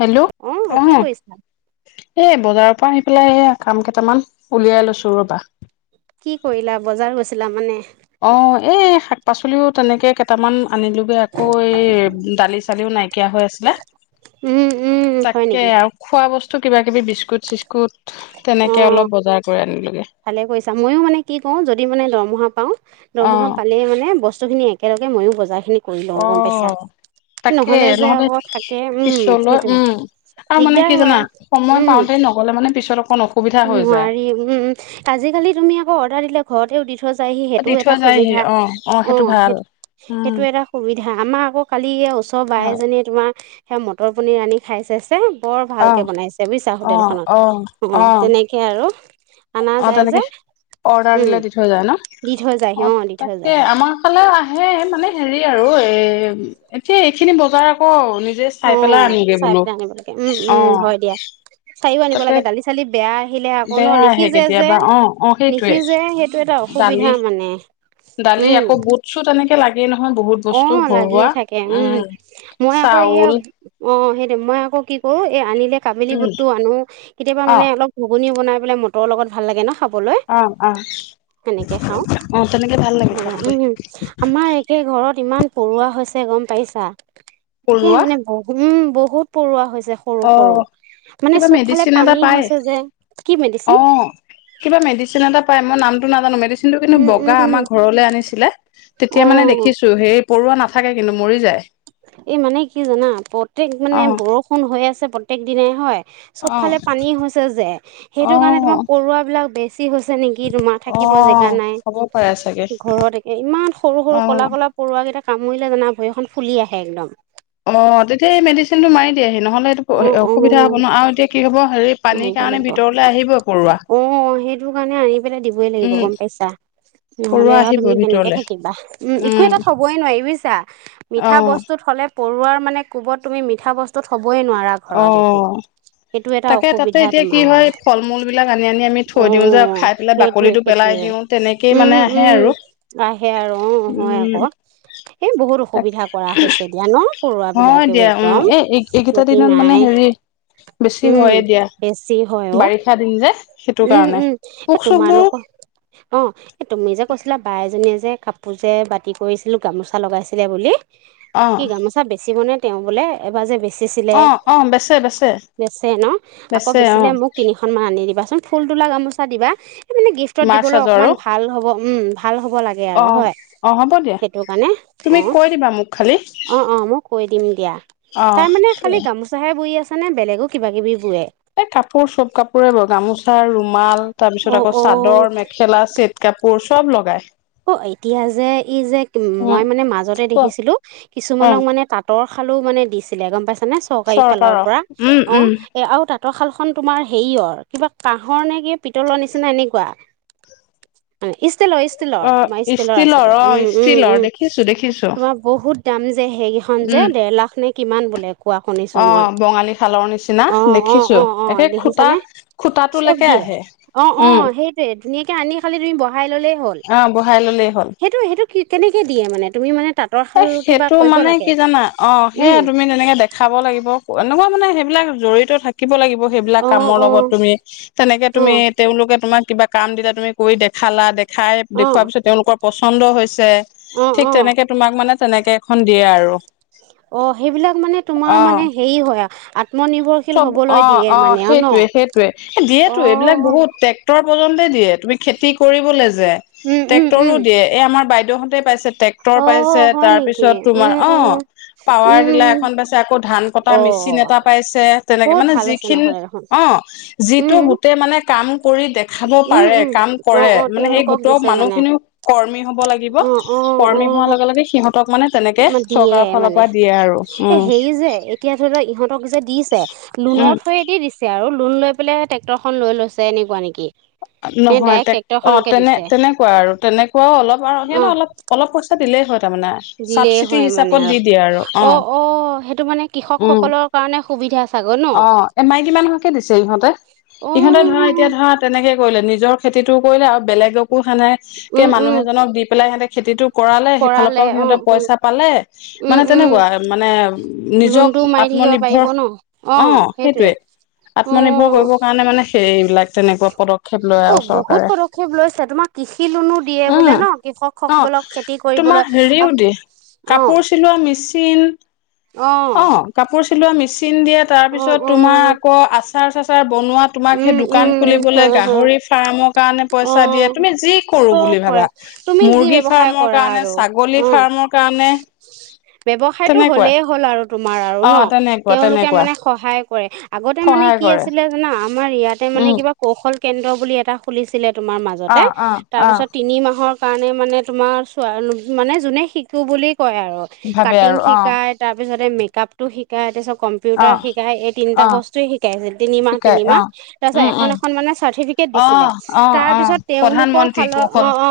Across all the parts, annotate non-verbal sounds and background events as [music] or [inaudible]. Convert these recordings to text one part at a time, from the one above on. Hello অ', কি অহ'। কৰিছা? এ বজাৰৰ পৰা আহি পেলাই এইয়া কাম কেইটামান উলিয়াই লৈছো ৰ'বা। কি কৰিলা বজাৰ গৈছিলা মানে? অ এই শাক-পাচলিও তেনেকে কেইটামান আনিলোগে আকৌ এই দালি চালিও নাই। হৈ আছিলে, উম, উম, হয় তাকে নেকি? আৰু খোৱা বস্তু। তো কিবা কিবি বিস্কুট চিস্কুট তেনেকৈ অলপ অ', বজাৰ কৰি আনিলোঁ। ভালে কৰিছা, ময়ো মানে কি কও, যদি মানে দৰমহা পাওঁ, অ দৰমহা পালেই মানে বছ বস্তুখিনি একেলগে ময়ো বজাৰ খিনি কৰি অ লওঁ গম পাইছা। তাকে যে নহ'লে আকৌ থাকে, উম, পিছলৈ সেইটোৱে। উম আৰু মানে দিগদাৰ কি হয়। জানা? সময় উম, পাওঁতে নগলে মানে পিছত আকৌ ন নোৱাৰি। উম, আজিকালি তুমি আকৌ অৰ্ডাৰ দিলে ঘৰতেও দি থৈ যায়হি দি সেইটোও এটা থৈ যায়হি সুবিধা। অ অ সেইটো ভাল সেই উম সেইটো এটা সুবিধা। আমাৰ আকৌ কালি এতিয়া ওচৰ বাই ভাল এজনীয়ে তোমাৰ সেই মটৰ পনীৰ আনি খাই চাইছে। বৰ অ ভালকে বনাইছে বুজিছা অ অ হোটেলখনত অ তেনেকে আৰু। আনা অ যাই তেনেকে যে। অৰ্ডাৰ উম দিলে দি থৈ যায় ন। দি থৈ যায়হি অ দি থৈ তাকে যায়হি আমাৰ ফালে আহে মানে হেৰি আৰু এই। এতিয়া এইখিনি বজাৰ আকৌ নি। নিজে অ চাই পেলাই আনগে চাই বোলো পেলাই আনিব লাগে উম অ উম হয় দিয়া চাইও আনিব তাকে। লাগে দালি চালি বেয়া আহিলে আকৌ ন বেয়া আহে নিসিজে যে কেতিয়াবা অহ অহ সেইটোয়ে নিসিজে সেইটো এটা অসুবিধা দালি। মানে দালি উম আকৌ বুটছো তেনেকে। অ লাগিয়ে থাকে উম মই আকৌ এয়া চাউল অ সে। মই আকৌ কি কৰো এই আনিলে কাবেলি উম বুটতো আনো কেতিয়াবা অ মানে অলপ ঘুগোনি। বনাই পেলাই মটৰৰ লগত ভাল লাগে ন। খাবলৈ অ অ। সেনেকে খাও অ তেনেকে ভাল লাগে খাবলৈ উম আমাৰ একে ঘৰত। ইমান পৰুৱা হৈছে গম পাইছা একে পৰুৱা মানে বম বহুত পৰুৱা হৈছে। সৰু অ সৰু মানে কিবা চব ফালে মেডিচিন এটা পানী পায় হৈছে যে কি অ মেডিচিন। কিবা মেডিচিন এটা পাই মই নামটো নাজানো মেডিচি। নটো কিন্তু উম উম বগা উম আমাৰ ঘৰলে আনিছিলে অ তেতিয়া মানে দেখিছো হে। পৰুৱা নাথাকে কিন্তু মৰি যায়। এই মানে কি জানা প্ৰত্যেক অ মানে বৰষুণ হৈ আছে প্ৰত্যেক দিনাই হয়। অ চবফালে পানী হৈছে যে। অ সেইটো কাৰণে তোমাৰ পৰুৱা বিলাক বেছ ছি হৈছে নেকি তোমাৰ? অ থাকিব জেগা নাই। হ'ব পাৰে চাগে ঘৰত একে ইমান সৰু অ সৰু কলা কলা পৰুৱা কেইটা কামুৰিলে জানা ভৰিখন ফুলি আহে একদম। অ, তেতিয়া এই মেডিচিনটো মাৰি দিয়েহি। নহ'লে এইটো অ অ অসুবিধা হ'ব ন আৰু এতিয়া কি হ'ব হেৰি পানীৰ মাৰিব কাৰণে লাগিব। ভিতৰলে আহিবই পৰুৱা অ, সেইটো কাৰণে আনি পেলাই দিবই লাগিব, উম গম পাইছা? পৰুৱা নহ'লে আৰু আহিব তুমি কেনেকে ভিতৰলে থাকিবা। উম একো এটা থবই নোৱাৰি বুজিছা। অ মিঠা বস্তু থলে পৰুৱাৰ মানে কোবত তুমি মিঠা বস্তুত থবই নোৱাৰা ঘৰত একো। অ সেইটো এটা তাকে তাতে অসুবিধা এতিয়া কি তোমাৰ। হয় ফল মূল বিলাক আনি আনি আমি থৈ আও দিওঁ যে অ খাই পেলাই সেইটোৱে, বাকলিটো পেলাই সেইটোৱে। দিওঁ তেনেকেই উম, মানে আহে উম আৰু আহে আৰু অ হয় উম আক'। এ বহুত অসুবিধা কৰা হৈছে এতিয়া ন পৰুৱা হয় বিলাকেও দিয়া উম একদম। এই এইকেইটা দিনত মানে নাই, হেৰি বেছি উম হয়ে দিয়া বেছি হয় অ। বাৰিষা দিন যে সেইটো উম, কাৰণে উম এ পোক চোকবোৰ তোমালোকৰ অ এ তুমি যে কৈছিলা বাই এজনীয়ে যে কাপোৰ যে বাতি কৰিছিলোঁ গামোচা লগাইছিলে বুলি। অ কি গামোচা বেচিবনে তেওঁ বোলে এবাৰ যে বেছি বেচিলে অ অ বেচে বেচে বেচে ন? আকৌ বেচে অ বেচিলে মোক তিনিখন মান আনি দিবাচোন। ফুল তোলা গামোচা দিবা। সে মানে গিফ্টত মাৰ দিবলৈ চাজৰ অকমান আৰু ভাল হ'ব, উম ভাল হ'ব লাগে অ আৰু। হয় অ হ'ব দিয়া সেইটো কাৰণে। অ, তুমি কৈ দিবা মোক খালি অ, অ মই কৈ দিম দিয়া। অ তাৰ মানে খালি গামোচাহে বৈ আছে মানে বেলেগো কিবা কিবি বোৱে। এ কাপোৰ চব কাপোৰে বই। গামোচা, ৰুমাল। তাৰ পিছত অঁ আকৌ অঁ চাদৰ, মেখেলা, চেট কাপোৰ চব লগায়। অ, বএতিয়া যে এই যে উম মই মানে মাজতে কোৱা দেখিছিলো অ কিছুমানক মানে তাঁতৰ শালো মানে দিছিলে, গম পাইছা নে? চৰকাৰী ফালৰ চৰকাৰৰ পৰা উম অ উম এ আৰু তাত ৰ শালখন তোমাৰ হেৰিয়ৰ। কিবা কাহৰ নে কি পিতলৰ নিচিনা এনেকোৱা। ইষ্টল ষ্টিলৰ অ তোমাৰ ষ্টীলৰ আছিলে অ উম উম ষ্টীলৰ উম দেখিছো দেখিছো তোমাৰ বহুত দাম যে সেইকেইখন যে উম, দেৰ লাখ নে কিমান বোলে কোৱা শুনিছো অ মই বঙালী খালৰ নিচিনা অ অ দেখিছো অ অ একে খুটা দেখিছানে চব খুটাটোলৈকে দিয়ে আহে অ অ উম সেইটোয়ে ধুনীয়াকে আনি খালি তুমি বহাই ললেই হ' অ বহাই ললেই হ'ল সেইটো, সেইটো কেনেকে দিয়ে মানে? তুমি মানে তাঁতৰশাল কিবা কৰিব লাগে? নাই অ সেয়া উম তুমি তেনেকে দেখাব লাগিব। এনেকুৱা মানে সেইবিলাক জৰিত থাকিব লাগিব। সেইবিলাক অ কামৰ অ লগত তুমি তেনেকে অ তুমি তেওঁলোকে তোমাক কিবা কাম দিতা তুমি কৰি দেখালা দে খাই অ দেখুৱাৰ পিছত তেওঁলোকৰ পচন্দ হৈছে। অ ঠিক অ তেনেকে তোমাক মানে তেনেকে এখন দিয়ে আৰু। অ, সেইবিলাক মানে তোমাৰ অ মানে হেৰি হয় আ আত্মনিৰ্ভৰশীল চব হবলৈ অ দিয়ে অ মানে আৰু ন সেইটোৱে, সেইটোৱে। অ দিয়েতো এইবিলাক বহুত ট্ৰেক্টৰ পৰ্যন্তে দিয়ে তুমি খেতি কৰিবলে যে উম উম ট্ৰেক্টৰো উম দিয়ে। এই আমাৰ বাইদেউহতে পাইছে। ট্ৰেক্টৰ অ পাইছে, হয় তাৰ নেকি পিছত তোমাৰ উম অ উম পাৱাৰ ডিলাৰ এখন উম পাইছে, আকৌ ধান কটা অ মেচি চিন এটা পাইছে। তেনেকে বহুত মানে ভাল হৈছে যিখিনি নহ'লে দেখোন অ যিটো উম গোটেই মানে কাম কৰি দেখাব উম পাৰে, উম কাম অ কৰে অ মানে সেই তেওঁলোকক গোট দিছে মানুহ মানে খিনিও কৰ্মী হব লাগিব। অ অ কৰ্মী হোৱাৰ লগে লগে সিহঁতক মানে তেনেকে অ দিয়ে চৰকাৰৰ ফালৰ মানে পৰা দিয়ে আৰু এ উম। হেৰি যে এতিয়া ইহঁতক যে দিছে লোণ উম থুৱেদি দিছে আৰু লোন লৈ পেলাই ট্ৰেক্টৰ খন লৈ লৈছে। এনেকুৱা নেকি? নে নহয় ডাইৰেক্ট তে অ ট্ৰেক্টৰখনকে তেনে দিছে তেনেকুৱা আৰু তেনেকুৱাও অলপ আৰু অ সিহ অলপ অলপ পইচা দিলেই হয় তাৰমানে দিলেই চাবচিটি হয় মানে হিচাপত দি আৰু দিয়ে অ, অ সেইটো মানে কৃষক উম সকলৰ কাৰণে সুবিধা চাগৈ ন অ, এ মাইকীমানুহকে দিছে ইহঁতে। অ ইহঁতে ধৰা এতিয়া ধৰা তেনেকে কৰিলে নিজৰ খেতিটো কৰিলে আৰু বেলেগকো সেনেক কে উম মানুহ উম এজনক দি পেলাই সিহঁতে খেতিটো কৰালে সেইফালৰ পৰাও অ সিহঁতে উম পইচা পালে উম মানে উম তেনেকুৱা মানে নিজক শিকিব পাৰিব আত্মনিৰ্ভৰ পাৰিব ন অ সেইটোৱে উ আত্মনিৰ্ভৰ কৰিবৰ কাৰণে মানে সেইবিলাক তেনেকুৱা পদক্ষেপ লয় অ আৰু বহুত চৰকাৰে পদক্ষেপ লৈছে তোমাক কৃষি লোনো দিয়ে উম বোলে ন অ কৃষকসকলে অলপ খেতি তোমাৰ কৰিবলৈ হেৰিও আহ দিয়ে কাপোৰ চিলোৱা মেচিন অ কাপোৰ চিলোৱা মেচিন দিয়া অ তাৰপিছত অ তোমাৰ আকৌ আচাৰ চাচাৰ বনোৱা তোমাক সেই উম দোকান উম খুলিবলৈ হয় হয় গাহৰি ফাৰ্মক অ চব পৰে ভাবা তুমি যি মুৰ্গী ব্যৱসায় ফাৰ্মৰ কৰা কাৰণে আৰু ছাগলী অ ফাৰ্মৰ কাৰণে ব্যৱসায়টো তেনেকুৱা হলেই হ'ল আৰু তোমাৰ আৰু ন। অ তেনেকুৱা তেওঁলোকে তেনেকুৱা মানে সহায় কৰে আগতে মানে সহায় কি কৰে আছিলে জানা আমাৰ ইয়াতে মানে উম কিবা কৌশল কেন্দ্ৰ বুলি এটা খুলিছিলে তোমাৰ মাজতে অ অ অ তাৰপিছত তিনি মাহৰ কাৰণে মানে তোমাৰ চ মানে যোনে শিকো বুলি হয় আৰু ভাবে কাটিং আৰু অ শিকাই তাৰপিছতে মেকআপতটো শিকায় তি চ অ কম্পিউটাৰ শিকাই এই তিনিটা অ বস্তুে শিকাইছে তিনিমাহ শিকাই তিনিমাহ, অ তাৰ পিছত উম এখন উম এখন মানে চাৰ্টিফ অ দিছিলে অ তাৰ অ পিছত তেওঁলোকৰ প্ৰধানমন্ত্ৰী ফালৰ অ কৌশল অ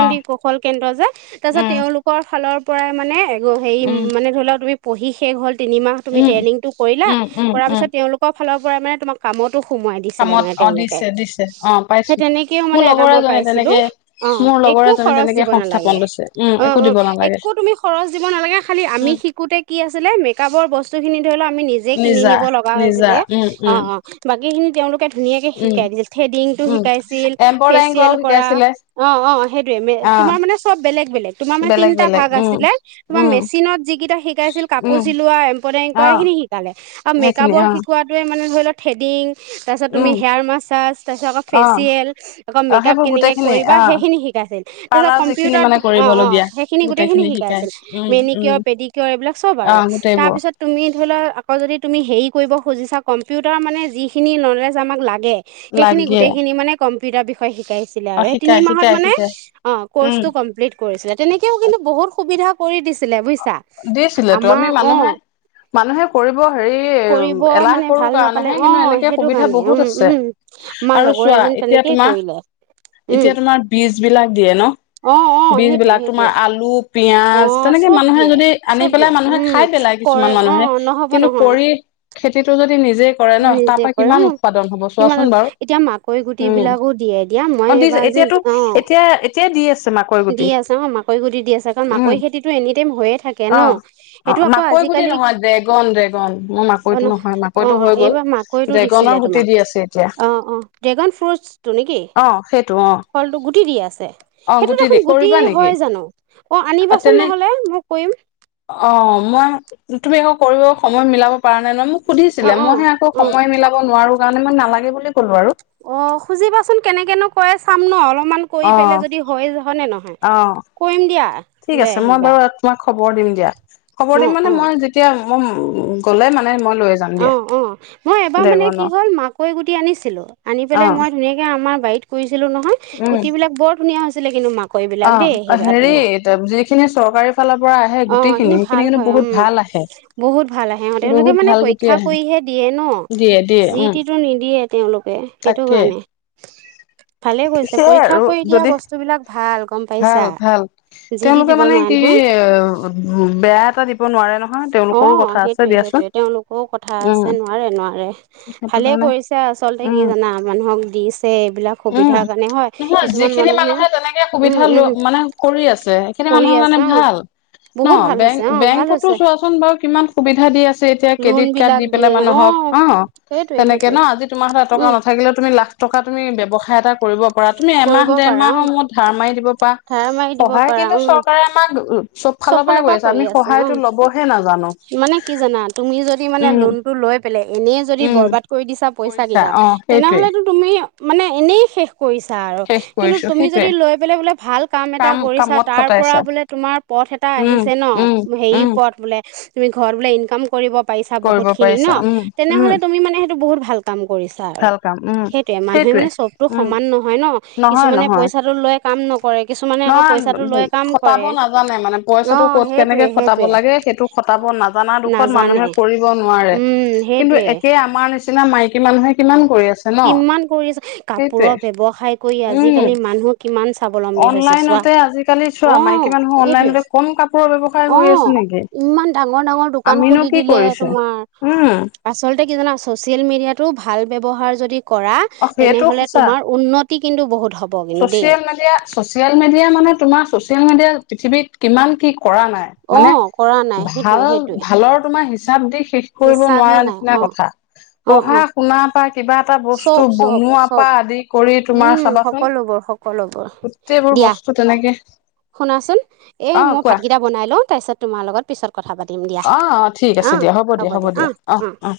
অ কৌশল কেন্দ্ৰ যে তাৰ পিছত উম তেওঁওলোকৰ ফালৰ পৰাই মানে হেৰি উম মানে ধৰি লওক তুমি পঢ়ি শেষ হ'ল। তিনিমাহ তুমি উম, ট্ৰেইনিংটো কৰিলা উম, উম, কৰাৰ উম, পিছত তেওঁলোকৰ ফালৰ পৰাই মানে তোমাক কামত টো সোমাই দিছিলে কামত মানে অ', তেওঁলোকে দিছে দিছে অ', সেই পাইছো তেনেকেও মোৰ মানে এটা লগৰ মই এজনে পাইছিলো। তেনেকে অ মোৰ লগৰ একো এজনে খৰচ তেনেকে দিব সংস্থাপন নালাগে। লৈছে উম, অ একো অ দিব নালাগে একো তুমি খৰচ দিব নালাগে খালি আমি উম, শিকোতে কি আছিলে মেকআপৰ বস্তু খিনি ধৰি লও আমি নিজে কিনি নিজা নিব লগা নিজা হৈছিলে, উম, অ উম, অ বাকি খিনি তেওঁলোকে ধুনীয়াকে উম, শিকাই দিছিল থ্ৰেডিংটো উম, আছিল এম্ব্ৰইডাৰিং কৰাও ফেচিয়েল কৰা শিকাইছিলে অ‌ অ সেইটোৱে অ', তুমা মানে চব বেলেগ বেলেগ তুমা মানে বেলেগ টা বেলেগ ভাগ উম, আছিলে তোমাৰ উম, মেচিনত যিকেইটা শিকাইছিল কাপোৰ উম, চিলোৱা, এম্ব্ৰইডাৰিং কৰা অ', সেইখিনি শিকালে আৰু সেইখিনি মেকআপৰ অ', শিকোৱাটোৱে মানে ধৰি লওক থ্ৰেডিং তাৰপিছত তুমি উম, হেয়াৰ মাছাজ তাৰপিছতকৌ অ', ফেচিয়েল আকৌ অ', মেকআপ সেইবোৰ কেনেকৈ গোটেইখিনি কৰিবা অ', সেইখিনি শিকাইছিল। তাৰপিছত পাৰ্লাৰ যিখিনি কম্পিউটাৰত মানে অঁ অঁ কৰিবলগীয়া সেইখিনি গোটেইখিনি শিকাই শিকাইছিল উম, উম, মেনিকিয়ৰ পেডিকিয়ৰ এইবিলাক চব আৰু অ', তাৰ গোটেইবোৰ পিছত তুমি [unintelligible] ধৰি লওক আকৌ যদি তুমি হেৰি কৰিব খুজিছা কম্পিউটাৰ মানে যিখিনি নলেজ আমাক লাগে। [unintelligible] সেইখিনি গোট লাগে কম্পিউটাৰ বিষয় শি শিকাইছিলে আৰু অ', সেই শিকাই তিনি মাহত শিকাই মানে শিকাই অ উম কৰ্চটো কমপ্লিট কৰিছিলে তেনেকেও কিন্তু বহুত সুবিধা। [unintelligible] কৰি দিছিলে বুজিছ দিছিলেতো আমি মানুহে মানুহে কৰিব হেৰি কৰিব এলাহ মানে কৰো ভাল নাপালে কাৰণেহে অ কিন্তু এনেকে সেইটো সুবিধা কাৰণে বহুত উম আছে। উম আমাৰ আৰু লগৰ চোৱা এজনী এতিয়া তেনেকেই তোমাৰ কৰিলে উম এতিয়া তোমাৰ বীজ বিলাক দিয়ে ন, অ অ বীজ সেইটোৱে বিলাক সেইটোৱে তোমাৰ আলু অ পিয়াজ তেনেকে চব মানুহে দিয়ে যদি আনি চব পেলাই দিয়ে মানুহে উম খাই পেলাই কৰে কিছুমান অ মানুহে। নহব কিন্তু নহয় কৰি খেতিটো যদি নিজে কৰে ন তাৰ নিজে পৰা কৰো কিমান উৎপাদন হব চোৱাচোন বাৰু কিমানত এতিয়া মাকৈ গুটি উম বিলাকো দিয়ে দিয়া অ মই দিছে এইবাৰ যে এতিয়াতো অ, এতিয়া এতিয়া দি আছে মাকৈ গুটি দি আছে অ মাকৈ গুটি দি আছে কাৰণ উম মাকৈ খেতিতটো এনিটাইম এথাকে অ ন অ সেইটো আকৌ মাকৈ গুটি আজিকালি নহয় ড্ৰেগন ড্ৰেগন মোৰ অ মাকৈটো নহয় অ মাকৈটো হৈ গ'ল এইবাৰ মাকৈটো ড্ৰেগনৰ দিছিলে গুটি তোমাক দি আছে এতিয়া অ অ ড্ৰেগন ফ্ৰুটছটো নেকি? অ সেইটো অ ফলটো গুটি দি আছে অ সেইটোত দি দেখোন গুটি কৰিবা নেকি হয় জানো? অ আনিবাচোন তেনে নহলে মই কৰিম অ মই তুমি আকৌ কৰিব সময় মিলাব পৰা নাই নহয় মোক অ সুধিছিলে অ মইহে আকৌ অ সময় মিলাব নোৱাৰো। কাৰণে মান নালাগে বুলি ক'লো আৰু অ খুজিবাচোন কেনেকেনো কৰেই চাম ন অলপ। অমান কৰি অ পেলাই যদি হয় য নে নহয় অ কৰিম দিয়া ঠিক লৈ আছে মই আহিবা বাৰু তোমাক খবৰ দিম দিয়া খবৰ অ দিম অ মানে মই যেতিয়া মই উম গ'লে মানে মই লৈ যাম অ দিয়া। অ মই এবাৰ মানে কি ড্ৰেগনৰ হ'ল মাকৈ গুটি আনিছিলো। আনি অ পেলাই মই ধুনীয়াকে আমাৰ বাৰীত কৰিছিলো নহয় উম গুটি বিলাক বৰ ধুনীয়া হৈছিলে কিন্তু মাক অ হেৰি যিখিনি চৰকাৰী ফালৰ পৰা আহে অ গুটিখিনি ভাল সেইখিনি কিন্তু হয় উম বহুত ভাল আহে বহুত ভাল আহে সিহঁ তেওঁলোকে বহুত মানে ভাল পৰিক গুটি [unintelligible] শিক্ষা আহে কৰিহে দিয়ে ন দিয়ে দিয়ে যি উম টি টো নিদিয়ে [unintelligible] তেওঁলোকে সেইটো তাকে কাৰণে ভালে কৈছে সেইয়াই পৰীক্ষা আৰু কৰি দিয়া যদি বস্তু বিলাক ভাল ভাল টি তেওঁলোকে দিব মানে নোৱাৰে কি নহয় বেয়া এটা দিব নোৱাৰে নহয় অ তেওঁলোকৰো কথা আছে সেইটোয়ে দিয়াচোন সেইটোয়ে তেওঁলোকৰও কথা উম আছে নোৱাৰে নোৱাৰে সেইটো ভালে কাৰণে কৰিছে আচল [unintelligible] তে উম কি জানা মানুহক দিছে এইবিলাক উম সুবিধাৰ কাৰণে হয় নহয় কিছুমান যিখিনি মানুহে তেনেকে উম সুবিধা লোৱা উম মানে কৰি আছে সেইখিনি কৰি মানুহৰ কাৰণে আছে অ ভাল ন বহুত ভাল বেং হৈছে অ ভাল বেংকতো হৈছে চোৱাচোন বাৰু কিমান সুবিধা দি আছে এতিয়া লোন ক্ৰেডিট কাৰ্ড বিলাক দি পেলাই দিয়ে মানুহক অ সেইটোৱে তেনেকে ন সেইটোৱে আজি তোমাৰ [unintelligible] এটকা উম নাথাকিলেও তুমি লাখ টকা তুমি ব্যয়ৱসায় এটা কৰিব পাৰা তুমি এমাহ কৰিব ডেৰ পাৰা উম মাহৰ মূৰত [unintelligible] ধাৰ মাৰি দিব সহায় পাৰা উম চৰকাৰে আমাক চব পৰাই ফালৰ পৰা কৰিছে কৰি আমি আছে অ সহায়তো লবহে নাজানো মানে কি জানা তুমি যদি মানে উম লোনটো লৈ পেলহি এনেই যদি উম বৰবাদ কৰি দিছা পইচা কৰিছা কেইটা অ সেইটোৱে তেনেহলেতো তুমি মানে এনেই শেষ [unintelligible] কৰিছা আৰু শেষ কিন্তু কৰিছো তুমি সেইটোৱে যদি লৈ পেলাই বোলে ভাল কাম এটা কৰিছা কামত তাৰ পৰা খটাইছা বোলে তোমাৰ পথ এটা উম আহিছে ন উম হেৰি উম ওপৰত বোলে তুমি ঘৰত বোলে ইনকাম কৰিব পাৰিছা বহুত কৰিব খিনি ন পাৰিছা উম উম তেনেহলে তুমি মানে সেইটো বহুত ভাল কাম কৰিছা আৰু ভাল কাম উম সেইটো মানুহে সেইটোৱে মানে চবটো উম সমান নহয় ন কিছুমানে পইচাটো লৈ কাম নকৰে কিছুমানে আকৌ নহ পইচাটো লৈ কাম শটাব কৰে নাজো [unintelligible] হোৱানাই মানে অ পইচাটো ক'ত কেনেকে সেইটোৱে খটাব সেইটোৱে লাগে সেইটো খটাব নাজানা দুখত মানুহে নাজানে কৰিব নোৱাৰে উম [unintelligible] কিন্তু সেইটোৱে এতিয়া আমাৰ নিচিনা মাইকী মানুহে কিমান কৰি আছে ন কিমান কৰিছ সেইটোৱে কাপোৰৰ ব্যৱসায়। কৰি উম আজিকালি মানুহ কিমান স্বাৱলম্ব [unintelligible] বি হৈছে চোৱা অনলাইনতে আজিকালি চোৱা আহ মাইকী মানুহ সেইটোৱে অনলাইনতে কম কাপোৰৰ ব্যৱসায় অ কৰি আছে নেকি ইমান [unintelligible] ডাঙৰ ডাঙৰ দোকান আমিনো খুলি কি দিলে কৰিছো তোমাৰ উম আচলতে কি জানা চচিয়েল মিডিয়াত টো ভাল ব্যৱহাৰ যদি কৰা অ সেইটো তেনেহলে সঁচা তোমাৰ উন্নতি কিন্তু বহুত হ'ব কিন্তু দেই ছচিয়েল মিডিয়া ছচিয়েল মিডিয়া মানে তোমাৰ চচিয়েল মিডিয়া পৃথিৱীত অ কৰা নাই সেইটোৱে ভাল সেইটোৱে ভালৰ তোমাৰ হিচাপ দি শেষ কৰিব হিচাপেই নোৱাৰা নাই নিচিনা অ কথা। অ পঢ়া অ শুনা পা কিবা এটা বস্তু চব বনোৱাৰ চব পৰা আদি কৰি তোমাৰ উম চাবাচোন সকলোবোৰ সকলোবোৰ গোটেইবোৰ দিয়া বস্তু তেনেকে [unintelligible] শুনাচোন এই অ মই কোৱা ভাতকেইটা বনাই লো তাৰ পিছত তোমাৰ লগত পিছত কথা পাতিম দিয়া অ অ ঠিক আছে অঁ দিয়া হ'ব দিয়া হ'ব দিয়া অঁ অ অঁ অ